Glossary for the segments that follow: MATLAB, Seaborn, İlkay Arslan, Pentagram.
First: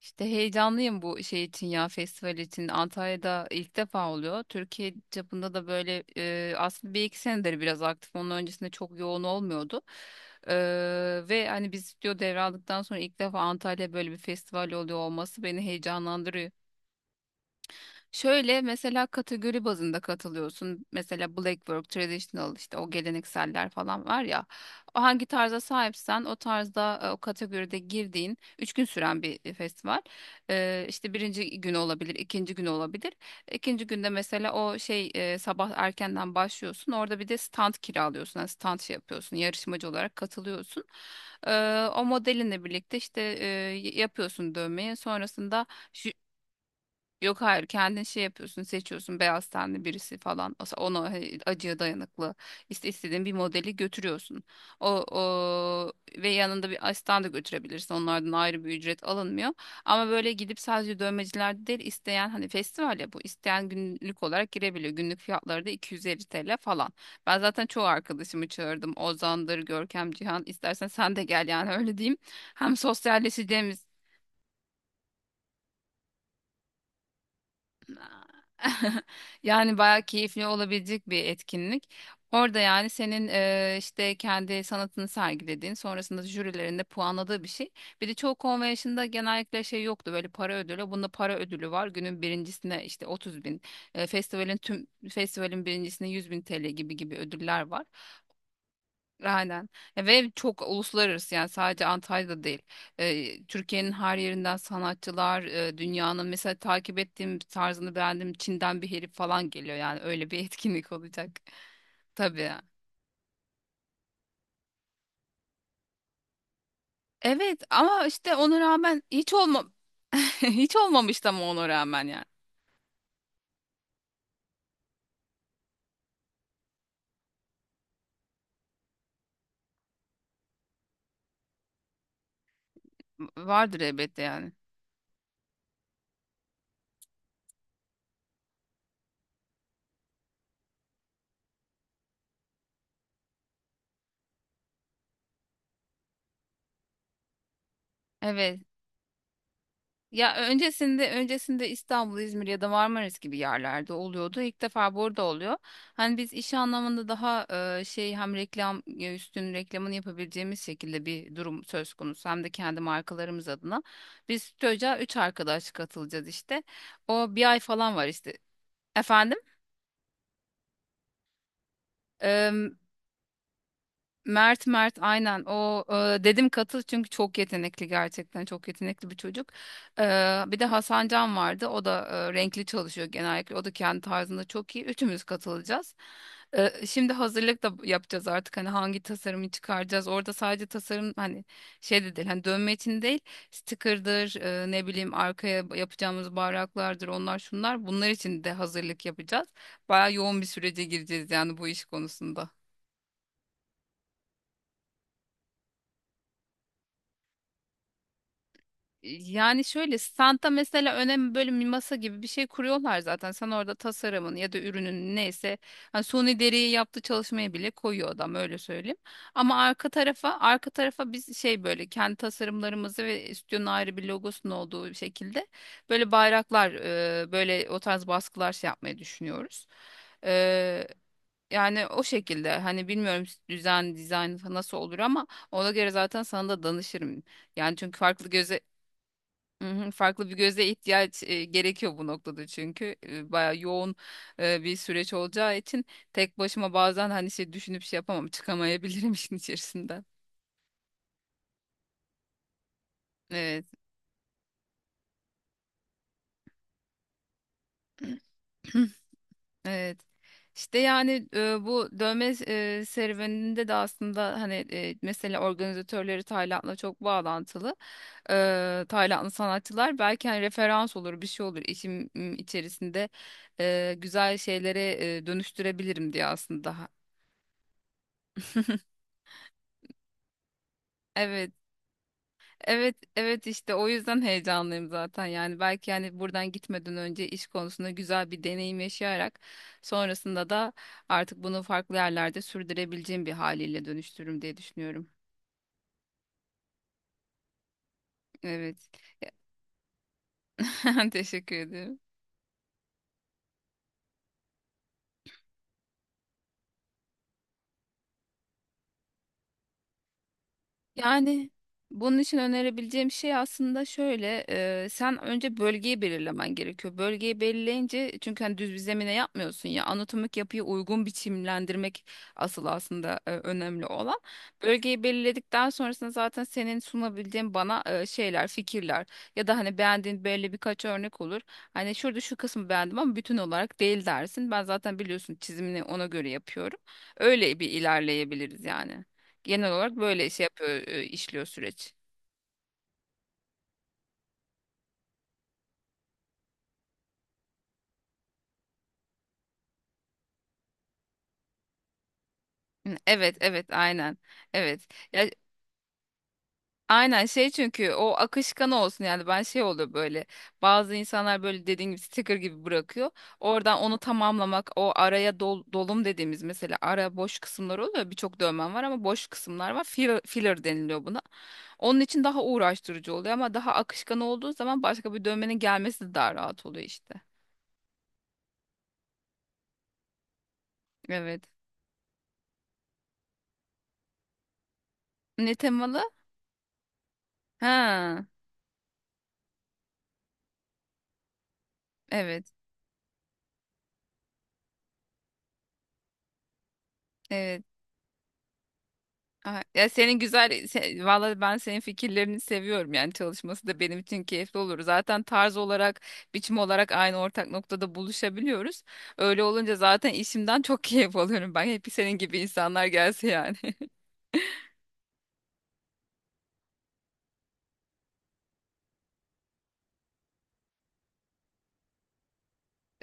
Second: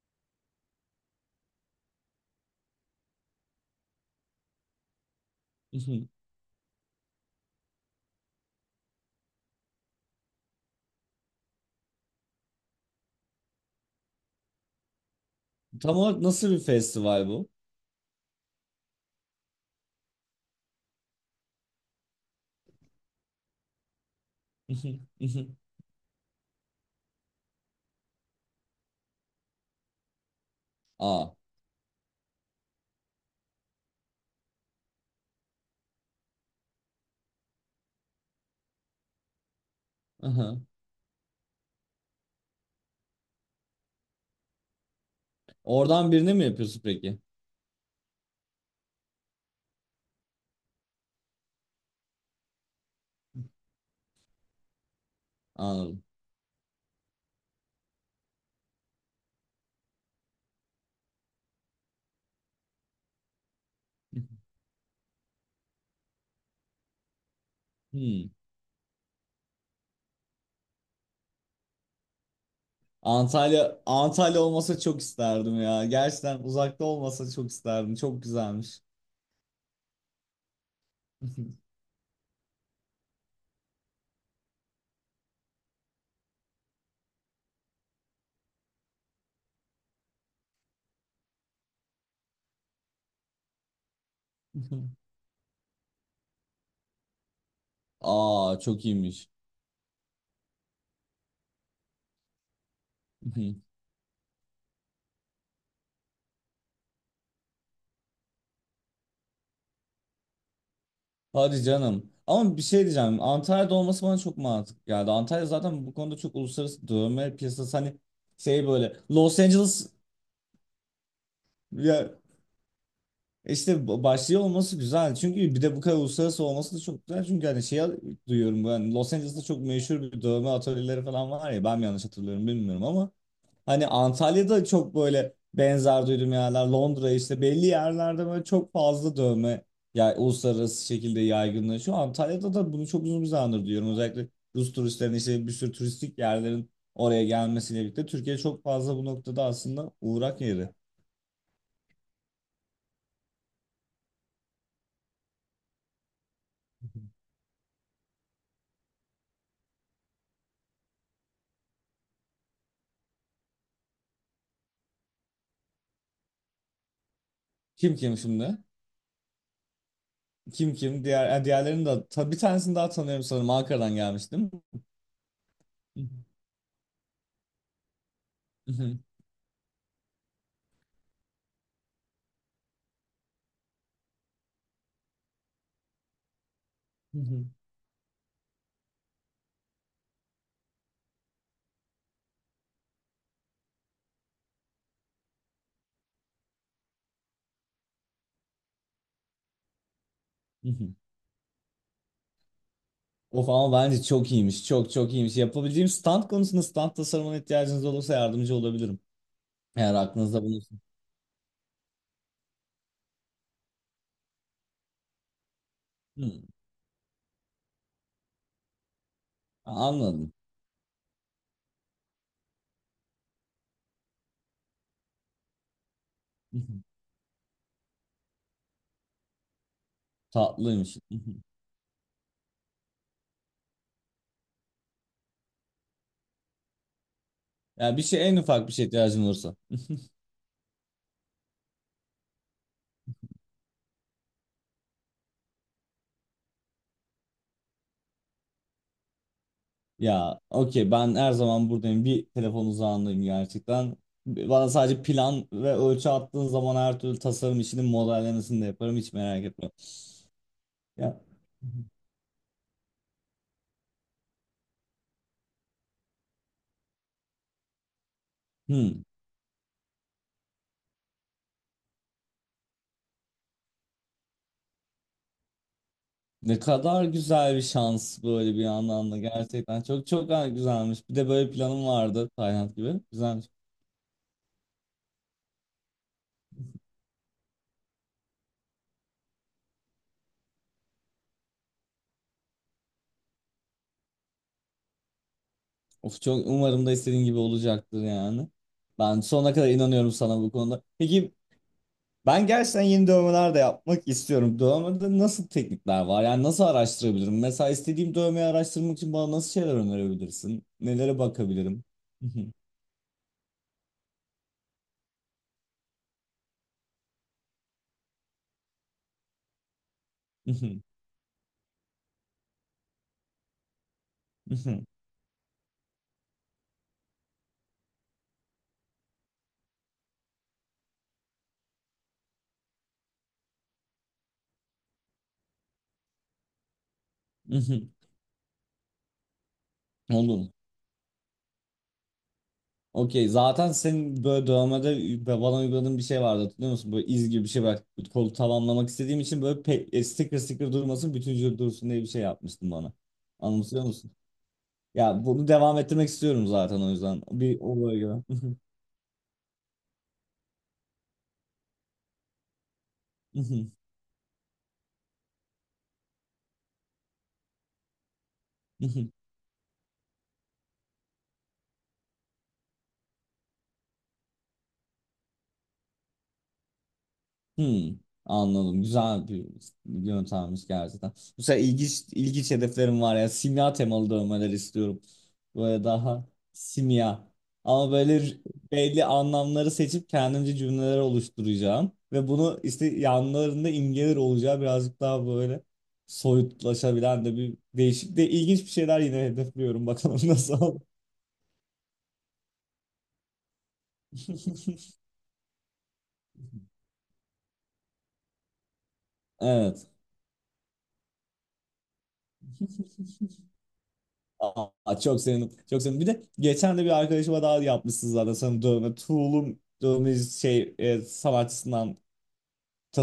İşte heyecanlıyım bu şey için ya festival için. Antalya'da ilk defa oluyor. Türkiye çapında da böyle Mhm. Aslında bir iki senedir biraz aktif. Onun öncesinde çok yoğun olmuyordu. E, ve hani biz stüdyo devraldıktan sonra ilk defa Antalya böyle bir festival oluyor olması beni Tam olarak heyecanlandırıyor. nasıl bir festival bu? Şöyle mesela kategori bazında katılıyorsun. Mesela black work, traditional işte o gelenekseller falan var ya. O Mhm. hangi Mhm. tarza sahipsen o tarzda o kategoride girdiğin 3 gün süren bir festival. İşte Aa. birinci günü olabilir, ikinci günü olabilir. İkinci günde mesela o şey sabah erkenden başlıyorsun. Orada bir de stand kiralıyorsun. Yani stand şey yapıyorsun. Yarışmacı olarak Aha. katılıyorsun. O modelinle birlikte işte yapıyorsun dövmeyi. Sonrasında Oradan birini mi yapıyorsun peki? yok hayır kendin şey yapıyorsun seçiyorsun beyaz tenli birisi falan ona acıya dayanıklı işte istediğin bir modeli götürüyorsun. O Anladım. ve yanında bir asistan da götürebilirsin, onlardan ayrı bir ücret alınmıyor. Ama böyle gidip sadece dövmecilerde değil, isteyen hani festival ya bu, isteyen günlük olarak girebiliyor. Günlük fiyatları da 250 TL falan. Ben zaten çoğu Hmm. arkadaşımı çağırdım, Ozan'dır Görkem Cihan, istersen sen de gel yani, öyle diyeyim. Hem Antalya sosyalleşeceğimiz Antalya olmasa çok isterdim ya. Gerçekten uzakta olmasa çok isterdim. Çok güzelmiş. yani bayağı keyifli olabilecek bir etkinlik. Orada yani senin işte kendi sanatını sergilediğin, sonrasında jürilerinde puanladığı bir şey. Bir de çoğu konvensiyonda genellikle şey yoktu, böyle para ödülü. Bunda para ödülü var. Günün birincisine işte 30 bin, festivalin, tüm festivalin birincisine 100 bin TL gibi gibi ödüller var. Aa, çok iyiymiş. Aynen. Ya ve çok uluslararası, yani sadece Antalya'da değil. Hı. Türkiye'nin her yerinden sanatçılar, dünyanın, mesela takip ettiğim tarzını beğendiğim Çin'den bir herif falan geliyor yani, öyle bir etkinlik olacak. Hadi canım. Tabii. Ama bir şey diyeceğim. Antalya'da olması bana çok mantıklı geldi. Antalya zaten bu konuda çok uluslararası dövme Evet piyasası, hani ama işte ona şey böyle rağmen hiç Los olma Angeles hiç olmamıştı ama ona rağmen ya. yani. E İşte başlıyor olması güzel. Çünkü bir de bu kadar uluslararası olması da çok güzel. Çünkü hani şey, duyuyorum ben Los Angeles'ta çok meşhur bir dövme atölyeleri falan var ya, ben mi yanlış hatırlıyorum bilmiyorum ama Vardır hani elbette yani. Antalya'da çok böyle benzer duydum yerler, Londra, işte belli yerlerde böyle çok fazla dövme ya uluslararası şekilde yaygınlaşıyor. Antalya'da da bunu çok uzun bir zamandır duyuyorum. Özellikle Rus turistlerin işte bir sürü turistik yerlerin oraya gelmesiyle birlikte Türkiye Evet. çok fazla bu noktada aslında Ya uğrak yeri. öncesinde İstanbul, İzmir ya da Marmaris gibi yerlerde oluyordu. İlk defa burada oluyor. Hani biz iş anlamında daha şey, hem reklam, üstün reklamını yapabileceğimiz şekilde bir durum söz konusu, hem de kendi markalarımız adına. Biz TÜC'a 3 arkadaş katılacağız işte. O bir ay falan Kim var kim işte. şimdi? Efendim? Kim kim? Diğer, yani diğerlerini de bir tanesini daha tanıyorum sanırım. Ankara'dan gelmiştim. Mert aynen o, dedim katıl çünkü çok yetenekli, gerçekten çok yetenekli bir çocuk. E, bir de Hasan Can vardı, o da renkli çalışıyor genellikle, o da kendi tarzında çok iyi, üçümüz katılacağız. Şimdi hazırlık da yapacağız artık, hani hangi tasarımı çıkaracağız orada, sadece tasarım hani şey de değil, hani dönme için değil, sticker'dır, ne bileyim arkaya yapacağımız bayraklardır, onlar şunlar bunlar için de hazırlık yapacağız. Baya yoğun bir sürece gireceğiz yani bu iş konusunda. Of, ama bence çok iyiymiş. Çok çok iyiymiş. Yapabileceğim stand konusunda, stand tasarımına ihtiyacınız olursa yardımcı olabilirim. Yani Eğer şöyle, aklınızda standa bulunsun. mesela önemli, böyle bir masa gibi bir şey kuruyorlar zaten. Sen orada tasarımın ya da ürünün neyse, hani suni Hmm. deriyi yaptığı çalışmaya bile koyuyor adam, öyle söyleyeyim. Ama arka Anladım. tarafa arka tarafa biz şey, böyle kendi tasarımlarımızı ve stüdyonun ayrı bir logosunun olduğu bir şekilde böyle Hı bayraklar, hı. Böyle o tarz baskılar şey yapmayı düşünüyoruz. E, Tatlıymış. Hı hı. yani o şekilde, hani bilmiyorum düzen dizayn nasıl olur ama ona göre zaten sana da danışırım. Yani Ya çünkü bir şey, farklı en göze, ufak bir şey ihtiyacın olursa. hı hı, farklı bir göze ihtiyaç, gerekiyor bu noktada, çünkü bayağı yoğun bir süreç olacağı için tek başıma bazen hani şey düşünüp şey yapamam, çıkamayabilirim işin içerisinden. Ya okey, ben her zaman buradayım. Bir telefon uzağındayım Evet. gerçekten. Bana sadece plan ve ölçü attığın zaman her türlü tasarım işinin modellemesini de yaparım. Hiç merak etme. Evet. İşte Ya. yani bu dövme serüveninde de aslında hani mesela organizatörleri Tayland'la çok bağlantılı. Hmm. Taylandlı sanatçılar belki hani referans olur, bir şey olur, işim içerisinde güzel şeylere dönüştürebilirim diye Ne aslında. kadar güzel bir şans böyle, bir yandan da gerçekten çok çok güzelmiş. Bir de böyle Evet, planım vardı Tayland evet, gibi. evet Güzelmiş. işte o yüzden heyecanlıyım zaten. Yani belki yani buradan gitmeden önce iş konusunda güzel bir deneyim yaşayarak, sonrasında da artık bunu farklı yerlerde sürdürebileceğim bir haliyle dönüştürürüm diye düşünüyorum. Of, çok umarım da istediğin gibi olacaktır yani. Evet. Ben sonuna kadar inanıyorum sana bu konuda. Peki, Teşekkür ederim. ben gerçekten yeni dövmeler de yapmak istiyorum. Dövmede nasıl teknikler var? Yani nasıl araştırabilirim? Mesela istediğim dövmeyi araştırmak için bana nasıl şeyler önerebilirsin? Nelere Yani bakabilirim? bunun için önerebileceğim şey aslında şöyle, sen önce bölgeyi belirlemen gerekiyor. Bölgeyi belirleyince, çünkü hani düz bir zemine yapmıyorsun ya, anatomik yapıyı uygun biçimlendirmek asıl aslında önemli olan. Bölgeyi belirledikten sonrasında zaten senin sunabileceğin bana şeyler, fikirler ya da hani beğendiğin böyle birkaç örnek olur. Hani şurada şu kısmı beğendim ama bütün olarak değil dersin. Ben zaten biliyorsun çizimini ona göre yapıyorum. Öyle bir ilerleyebiliriz yani. Genel olarak böyle şey Olur. yapıyor, işliyor süreç. Okey. Zaten senin böyle dövmede bana uyguladığın bir şey vardı, hatırlıyor musun? Böyle iz gibi bir şey var. Kolu tamamlamak istediğim için böyle sticker sticker durmasın, bütün vücut dursun diye bir şey yapmıştın bana. Hı, evet, evet, Anlatıyor musun? aynen. Evet. Ya Ya, bunu devam ettirmek istiyorum zaten o yüzden. aynen şey, Bir çünkü olaya o göre. akışkan olsun yani, ben şey oluyor böyle. Bazı insanlar böyle dediğin gibi sticker gibi bırakıyor. Oradan onu tamamlamak, o araya dolum dediğimiz, mesela ara boş kısımlar oluyor. Birçok dövmem var ama boş kısımlar var. Filler, filler deniliyor buna. Onun için daha uğraştırıcı oluyor ama daha akışkan olduğu zaman başka bir dövmenin gelmesi de daha rahat oluyor işte. Hmm, anladım. Güzel bir yöntemmiş gerçekten. Evet. Bu sefer ilginç, ilginç hedeflerim var ya. Simya temalı dövmeler istiyorum. Ne Böyle temalı? daha simya. Ama böyle Ha, belli anlamları seçip kendimce cümleler oluşturacağım. Ve evet. bunu işte yanlarında imgeler olacağı, birazcık daha böyle soyutlaşabilen de, bir Evet. değişik de ilginç bir şeyler yine Aha, hedefliyorum. ya senin Bakalım nasıl güzel, olur. Valla ben senin fikirlerini seviyorum yani, çalışması da benim için keyifli olur. Zaten tarz olarak, biçim olarak aynı ortak noktada buluşabiliyoruz. Öyle olunca Evet. zaten işimden çok keyif alıyorum ben. Hep senin gibi insanlar gelse yani. Aa, çok sevindim. Çok sevindim. Bir de geçen de bir arkadaşıma daha yapmışsınız zaten sanırım dövme. Tool'un dövme şey, sanatçısından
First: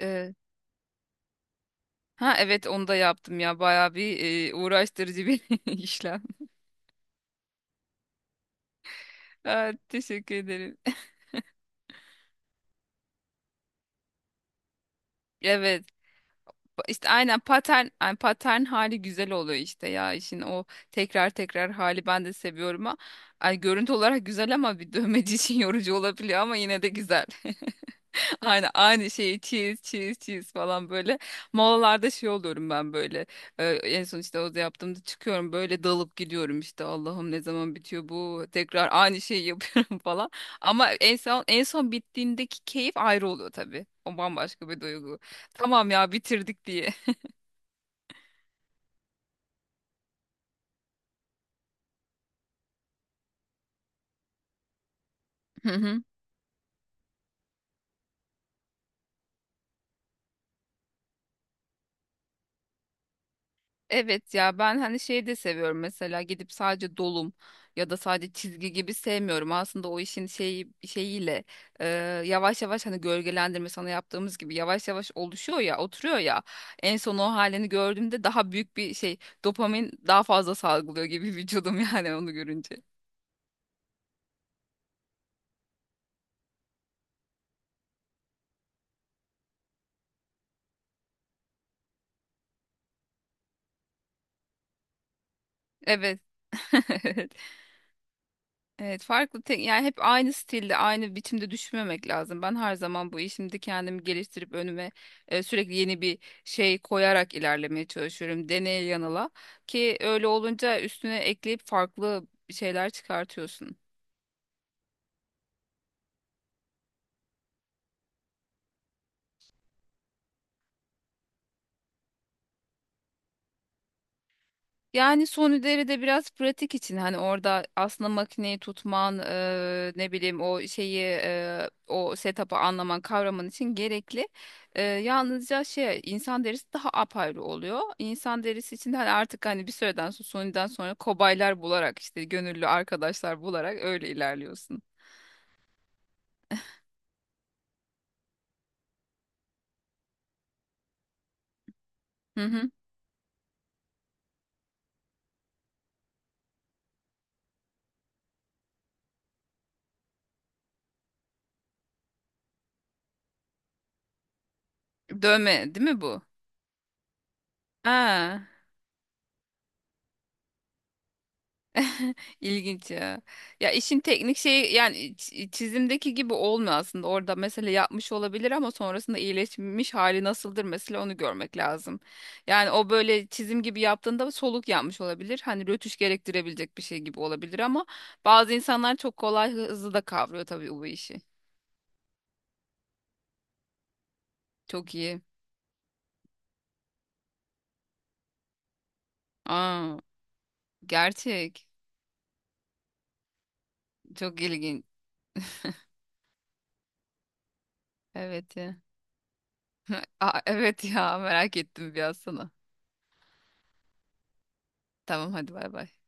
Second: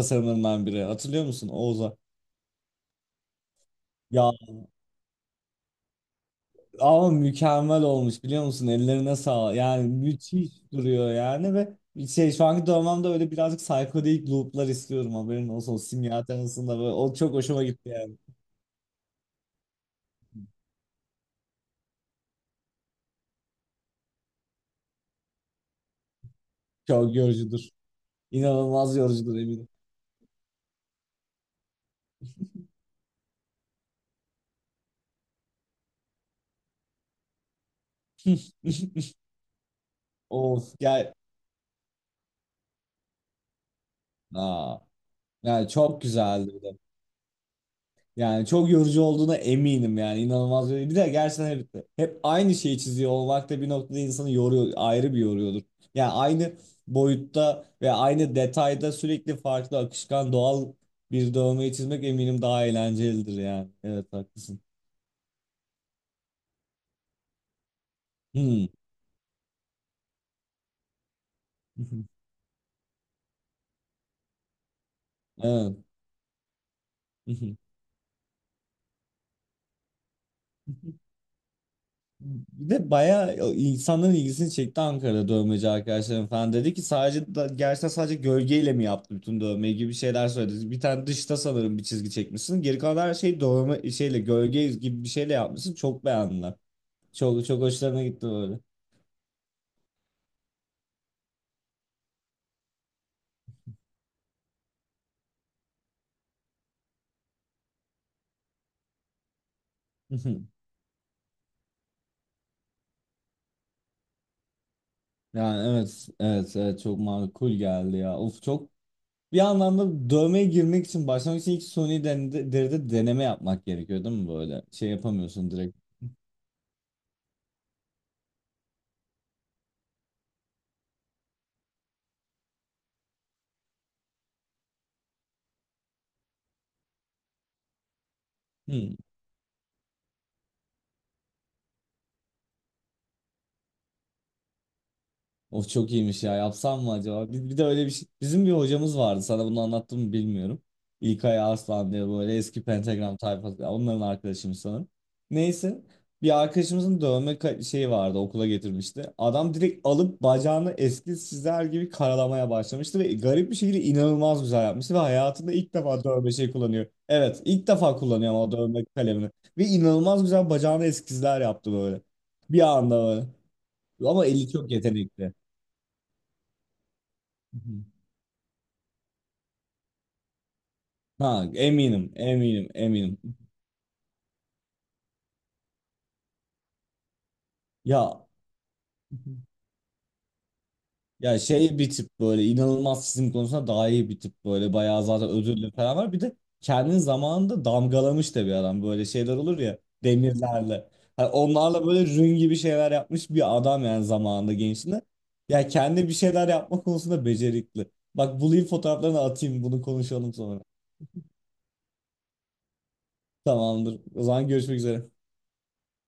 Ee, biri. Hatırlıyor musun, Oğuz'a? ha evet onu da yaptım ya. Bayağı bir, Ya, uğraştırıcı bir işlem. ama mükemmel olmuş biliyor musun? Ellerine sağlık. Aa, Yani teşekkür müthiş ederim. duruyor yani. Ve şey, şu anki dövmemde öyle birazcık psikodelik loop'lar istiyorum, haberin olsun. O Evet. simya temasında böyle. İşte O çok aynen hoşuma patern, gitti yani. yani patern hali güzel oluyor işte ya, işin o tekrar tekrar hali ben de seviyorum ha. Ay görüntü olarak güzel ama bir dövmeci için yorucu olabiliyor ama yine de Çok güzel. yorucudur. Aynı İnanılmaz aynı yorucudur, şeyi eminim. çiz çiz çiz falan böyle. Molalarda şey oluyorum ben böyle. En son işte o da yaptığımda çıkıyorum böyle dalıp gidiyorum işte, Allah'ım ne zaman bitiyor bu, tekrar aynı şeyi yapıyorum falan. Of, Ama gel. en son bittiğindeki keyif ayrı oluyor tabii. O bambaşka Aa, bir duygu. yani Tamam çok ya, bitirdik güzeldi. diye. Yani çok yorucu olduğuna eminim yani, inanılmaz yorucu. Bir de gerçekten hep aynı şeyi çiziyor olmak da bir noktada insanı yoruyor, ayrı bir yoruyordur. Hı hı. Yani aynı boyutta ve aynı detayda sürekli farklı, akışkan, doğal bir dövmeyi çizmek eminim daha eğlencelidir yani. Evet, Evet ya, haklısın. ben hani şeyi de seviyorum mesela, gidip sadece dolum ya da sadece Hmm. çizgi gibi sevmiyorum. Aslında o işin şeyi şeyiyle e, yavaş yavaş hani gölgelendirme sana yaptığımız gibi yavaş yavaş oluşuyor Evet. ya, oturuyor ya, en son o halini gördüğümde daha büyük bir şey, dopamin daha fazla salgılıyor gibi vücudum yani onu Bir görünce. de bayağı insanların ilgisini çekti Ankara'da, dövmeci arkadaşlarım falan. Dedi ki sadece gerçekten sadece gölgeyle mi yaptı bütün dövmeyi, gibi şeyler söyledi. Bir tane dışta sanırım bir çizgi çekmişsin. Geri kalan her şeyi dövme şeyle, gölge gibi bir şeyle yapmışsın. Çok Evet. beğendiler. Çok çok hoşlarına gitti böyle. Evet farklı, tek yani hep aynı stilde aynı biçimde düşünmemek lazım. Ben her zaman bu işimde kendimi geliştirip önüme sürekli yeni bir şey koyarak ilerlemeye çalışıyorum. Deneye yanıla, ki öyle olunca üstüne ekleyip farklı şeyler çıkartıyorsun. Yani evet, evet, evet, çok makul geldi ya. Of, çok bir anlamda dövmeye girmek için, başlamak için ilk suni deride deneme yapmak gerekiyor değil mi böyle? Şey Yani yapamıyorsun son direkt. de biraz pratik için, hani orada aslında makineyi tutman, ne bileyim o şeyi, o setup'ı anlaman kavraman için gerekli. Yalnızca şey, insan derisi daha apayrı oluyor. İnsan derisi için Hı. hani artık, hani bir süreden sonra Sony'den sonra kobaylar bularak, işte gönüllü arkadaşlar bularak öyle ilerliyorsun. Of, çok iyiymiş ya. Yapsam mı acaba? Bir de öyle bir şey. Bizim bir hocamız vardı. Sana bunu anlattım mı bilmiyorum. İlkay Arslan diye, böyle Hı eski hı. Pentagram tayfası. Ya, onların arkadaşıymış sanırım. Neyse. Bir arkadaşımızın dövme şeyi vardı. Okula getirmişti. Adam direkt alıp bacağını eski sizler gibi karalamaya başlamıştı. Ve garip bir şekilde inanılmaz güzel yapmıştı. Ve hayatında Dövme ilk değil mi defa bu? dövme şey kullanıyor. Evet, ilk defa kullanıyor ama, Ha. o dövme kalemini. Ve inanılmaz güzel bacağına eskizler yaptı böyle. Bir İlginç anda ya. böyle. Ya işin Ama teknik eli çok şeyi yani, yetenekli. Çizimdeki gibi olmuyor aslında. Orada Hı mesela hı. yapmış olabilir ama sonrasında iyileşmiş hali nasıldır mesela, onu Ha, görmek lazım. eminim, eminim, Yani o eminim. böyle çizim gibi yaptığında soluk yapmış olabilir. Hani rötuş gerektirebilecek bir şey gibi olabilir ama Ya bazı insanlar çok kolay, hızlı da kavruyor tabii bu işi. ya şey, bir tip böyle inanılmaz çizim konusunda daha iyi, bir tip böyle Çok bayağı iyi. zaten ödüllü falan var. Bir de kendi zamanında damgalamış da bir adam, böyle şeyler olur ya, Aa, demirlerle. Hani gerçek. onlarla böyle rün gibi şeyler yapmış bir adam yani, Çok zamanında, ilginç. gençliğinde. Ya kendi bir şeyler yapma konusunda becerikli. Bak, Evet bulayım ya. fotoğraflarını, atayım, bunu konuşalım Aa, sonra. evet ya, merak ettim biraz sana. Tamamdır. O zaman görüşmek üzere. Tamam hadi bay bay.